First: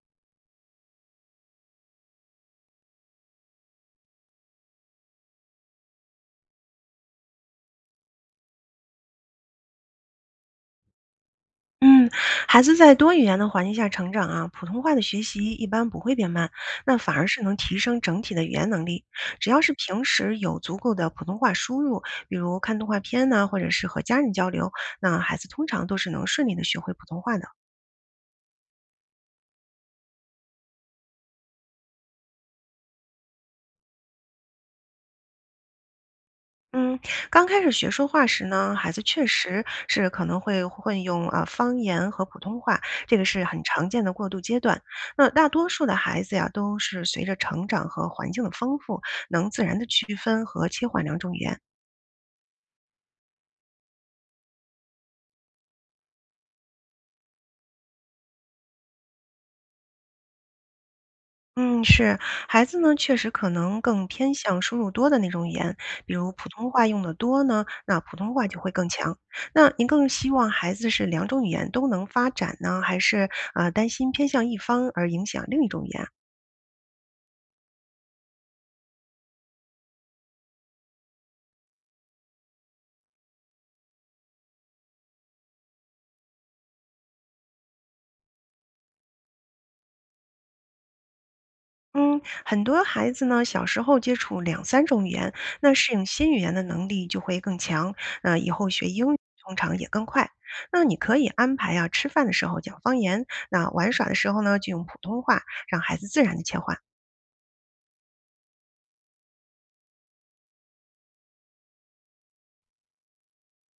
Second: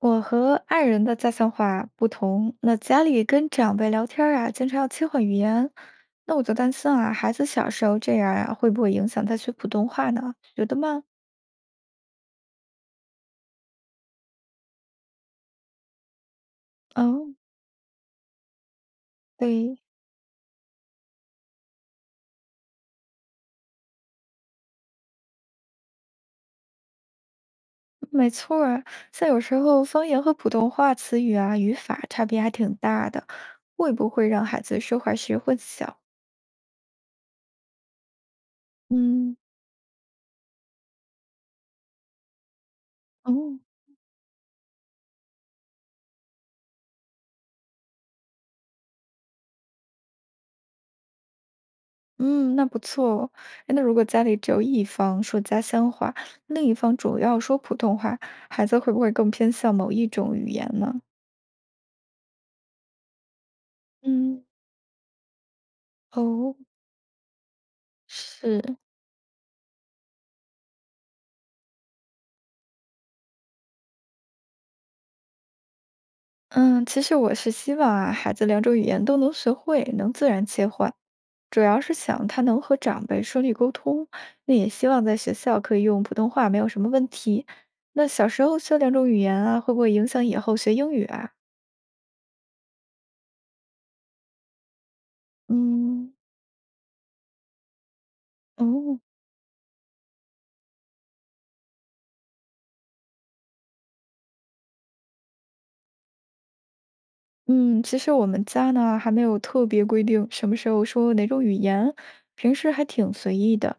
我和爱人的家乡话不同，那家里跟长辈聊天儿啊，经常要切换语言，那我就担心啊，孩子小时候这样啊，会不会影响他学普通话呢？学的吗？嗯，孩子在多语言的环境下成长啊，普通话的学习一般不会变慢，那反而嗯，是能提升整体的语言能力。只要是对，平时有足够的普通话输入，比如看动画片呐，或者是和家人交流，那孩子通常都是能顺利的学会普通话的。没错儿。像有时候方言和普通话词语啊，语法差别还挺大的，会不会让孩子说话时混淆？嗯，刚开始学说话时呢，孩子确嗯，实是可能会混用方言和普通话，这个是哦。很常见的过渡阶段。那大多数的孩子呀，都是随着成长和环境的丰富，能自然的区分和切换两种语言。嗯，那不错哦。哎，那如果家里只有一方说家乡话，另一方主要说普通话，孩子会不会更偏向某一种语言呢？嗯，是，孩子呢，确实可能更偏嗯，向输入多的那种语言，比如普哦，通话用的多呢，那普通话就会是，更强。那您更希望孩子是两种语言都能发展呢，还是担心偏向一方而影响另一种语言？嗯，其实我是希望啊，孩子两种语言都能学会，能自然切换。主要是想他能和长辈顺利沟通，那也希望在学校可以用普通话，没有什么问题。那小时候学两种语言啊，会不会影响以后学英语啊？嗯，很多孩子呢，小时候接触两三种语言，那适应嗯，新语言的能力就会更强。那以后学哦。英语通常也更快。那你可以安排啊，吃饭的时候讲方言，那玩耍的时候呢，就用普通话，让孩子自然的切换。嗯，其实我们家呢还没有特别规定什么时候说哪种语言，平时还挺随意的。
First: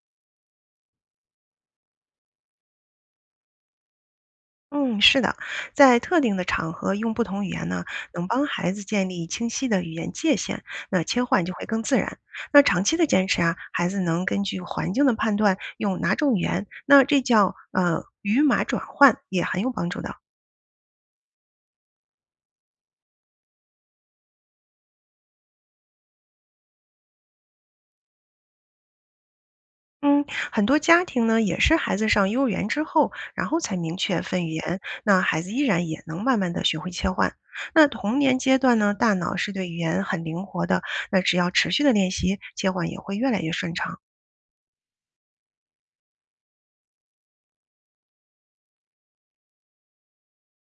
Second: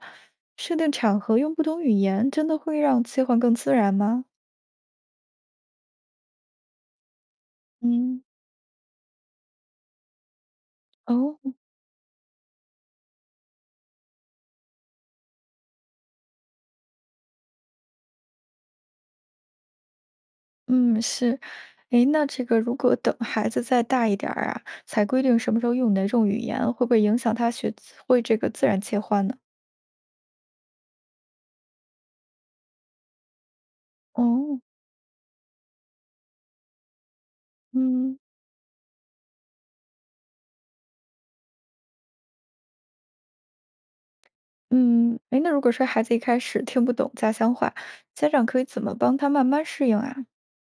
设定场合用不同语言，真的会让切换更自然吗？嗯，是的，在特定的场合用不同语言呢，嗯，能帮孩子建立清晰的语言界限，那切换就哦，会更自然。那长期的坚持啊，孩子能根据环境的判断用哪种语言，那这叫语码转换，也很有帮助的。嗯，是。诶，那这个如果等孩子再大一点儿啊，才规定什么时候用哪种语言，会不会影响他学会这个自然切换呢？嗯，很多家庭呢也是孩子上幼儿园之后，然后才明确分语哦，言，那孩子依然也能慢慢的学会切换。那嗯童年阶段呢，大脑是对语言很灵活的，那只要持续的练习，切换也会越来越顺畅。嗯，诶，那如果说孩子一开始听不懂家乡话，家长可以怎么帮他慢慢适应啊？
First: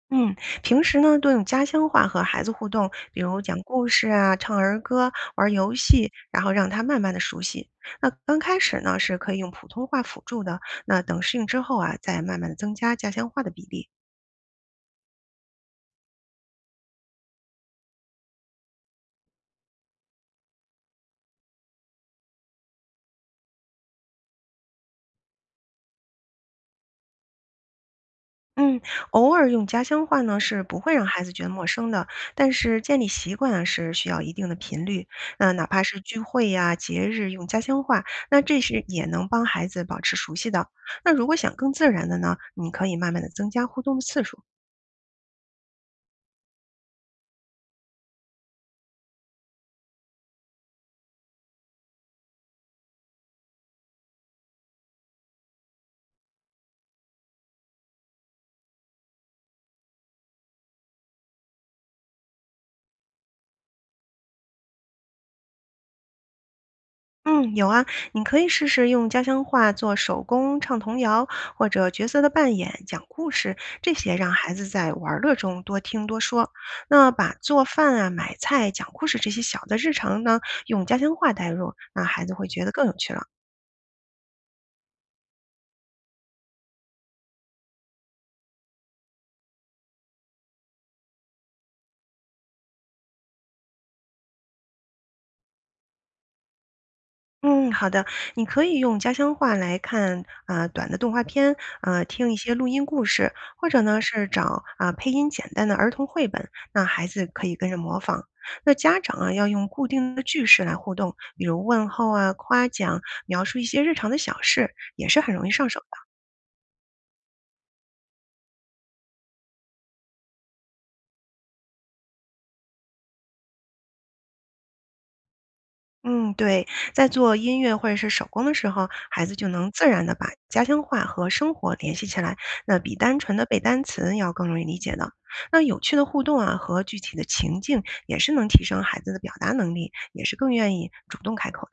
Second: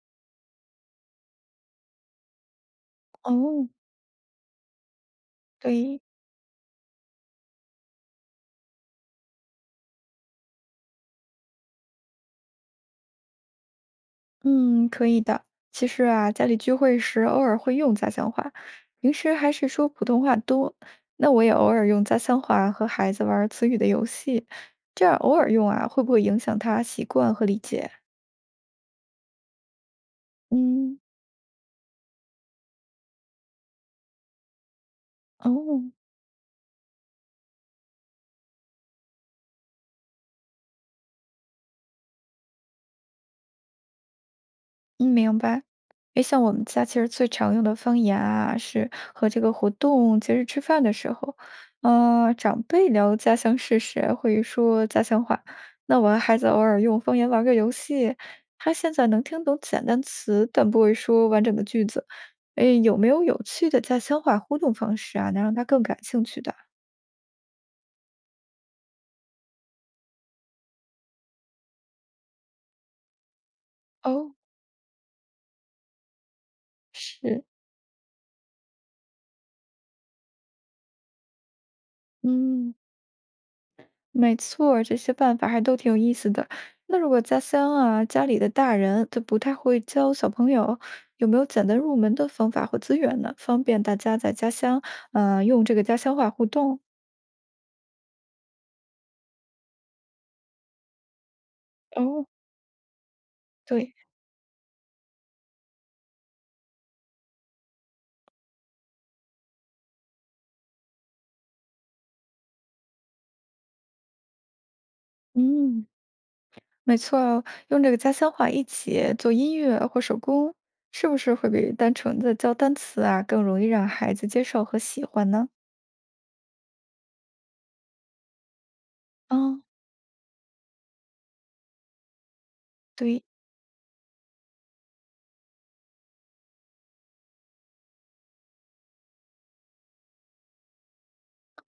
嗯，平时呢多用家乡话和孩子互动，比如讲哦。故事啊、唱儿歌、玩游对，戏，然后让他慢慢的熟悉。那刚开始呢是可以用普通话辅助的，那等适应之后啊，再慢慢的增加家乡话的比例。嗯，可以的。其实啊，家里聚会时偶尔会用家乡话，平时还是说普通话多。那我也偶尔用家乡话和孩子玩儿词语的游戏，这样偶尔用啊，会不会影响他习惯和理解？嗯，偶尔用家乡话呢是不会嗯，让孩子觉得陌生的，但是建立习惯啊是需要一定的频率。那哪哦，怕是聚会呀、节日用家乡话，那这是也能帮孩子保持熟悉的。那如果想更自然的呢，你可以慢慢的增加互动的次数。嗯，明白。诶，像我们家其实最常用的方言啊，是和这个活动、节日吃饭的时候，长辈聊家乡事时啊会说家乡话，那我和孩子偶尔用方言玩个游戏，他现在能听懂简单词，但不会说完整的句子。诶，有没有有趣的家乡话互动方式啊，能让他更感兴趣的？嗯，有啊，你可以试试用家乡话做手工、唱童谣，或者角色的扮演、讲故事，这些让哦，孩子在玩儿乐中多听多说。那把是，做饭啊、买菜、讲故事这些小的日常呢，用家乡话带入，那孩子会觉得嗯，更有趣了。没错儿这些办法还都挺有意思的。那如果家乡啊，家里的大人他不太会教小朋友，有没有简单入门的方法或资源呢？方便大家在家乡，嗯，用这个家乡话互动。嗯，好的，你可以用家乡话来看啊、短的动画片，哦，听一些录音故事，或者对，呢是找啊、配音简单的儿童绘本，那孩子可以跟着模仿。那家长啊要用固定的句式来互动，比如问候啊、夸奖、描述一些日常的小事，也是很容易上手嗯，的。没错儿，用这个家乡话一起做音乐或手工，是不是会比单纯的教单词啊，更容易让孩子接受和喜欢呢？嗯，对，在做音乐或者是手工的时候，孩子就哦，能自然的把家乡话和生活联系起来，那比单对，纯的背单词要更容易理解的。那有趣的互动啊和具体的情境，也是能提升孩子的表达能力，也是更愿意主动开口。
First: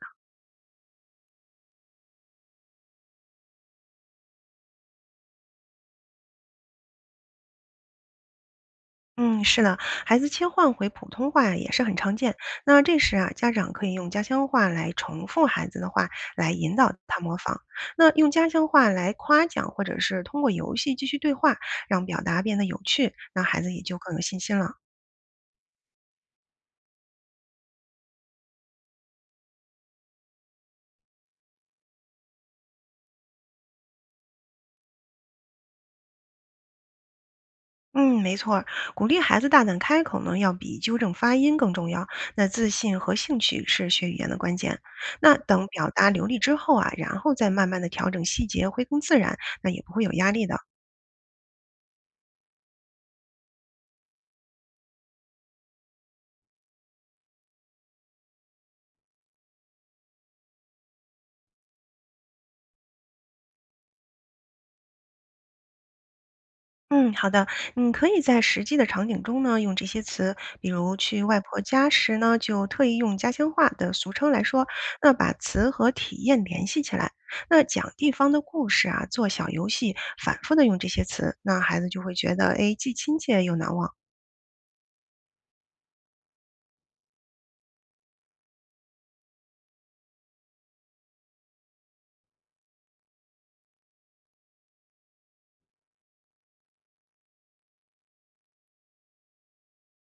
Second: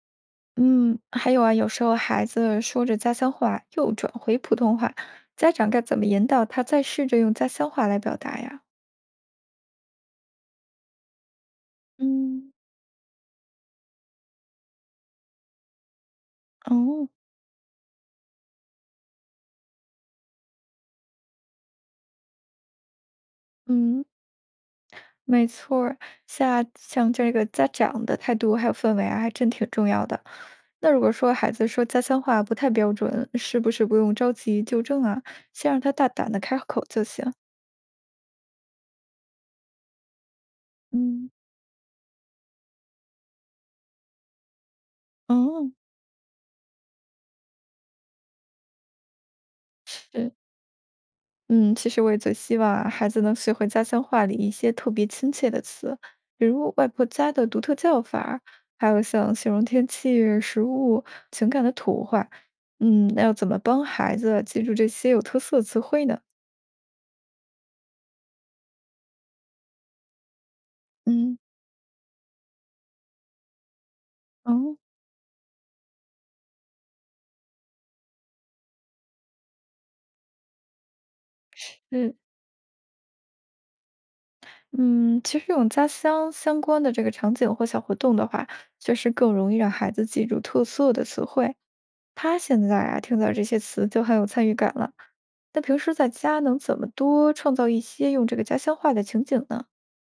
嗯，还有啊，有时候孩子说着家乡话又转回普通话，家长该怎么引导他再试着用家乡话来表达呀？嗯，是的，孩子切换回普通话也是很常见。嗯，那这时啊，家长可以用家乡话来重复孩子的话，来引导哦，他模仿。那用家乡话来夸奖，或者是通过游戏继续对话，让表达变得有趣，那孩子也就嗯，更有信心了。没错儿，像这个家长的态度还有氛围啊，还真挺重要的。那如果说孩子说家乡话不太标准，是不是不用着急纠正啊？先让他大胆的开口就行。嗯，没错儿，鼓励孩子大胆开口呢，要比纠正嗯，发音更重要。那自信和兴趣是学语言的关键。那等嗯，表达流利之后啊，然后再慢慢的调整细节，会更自然，那也不会有压是。力的。嗯，其实我也最希望啊，孩子能学会家乡话里一些特别亲切的词，比如外婆家的独特叫法儿还有像形容天气、食物、情感的土话。嗯，那要怎么帮孩子啊记住这些有特色的词汇呢？嗯，好的，你可以在实际的场景中呢，用这些词，比如去嗯，外婆家时呢，就特意用家乡话的俗称来说，哦，那把词和体验联系起来。那讲地方的故事啊，做小游戏，反复的用这些词，那孩子就会嗯觉得，哎，既亲切又难忘。嗯，其实用家乡相关的这个场景或小活动的话，确实更容易让孩子记住特色的词汇。他现在啊，听到这些词就很有参与感了。那平时在家能怎么多创造一些用这个家乡话的情景呢？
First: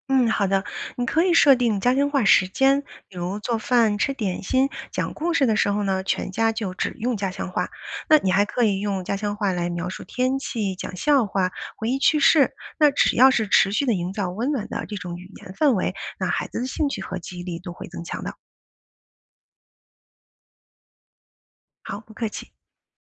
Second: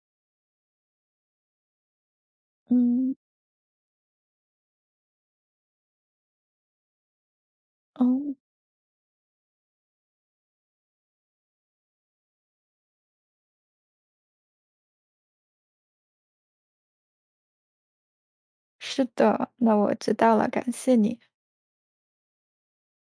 嗯，好的，你可以设定家乡话时间，嗯，比如做饭、吃点心、讲故事的时候呢，全家就只用家乡话。哦，那你哦还可以用家乡话来描述天气、讲笑话、回忆趣事。那只要是持续的营造温暖的这种语言氛围，那孩子的兴趣和记忆力都会增强的。是的，那我知道了，感谢你。好，不客气。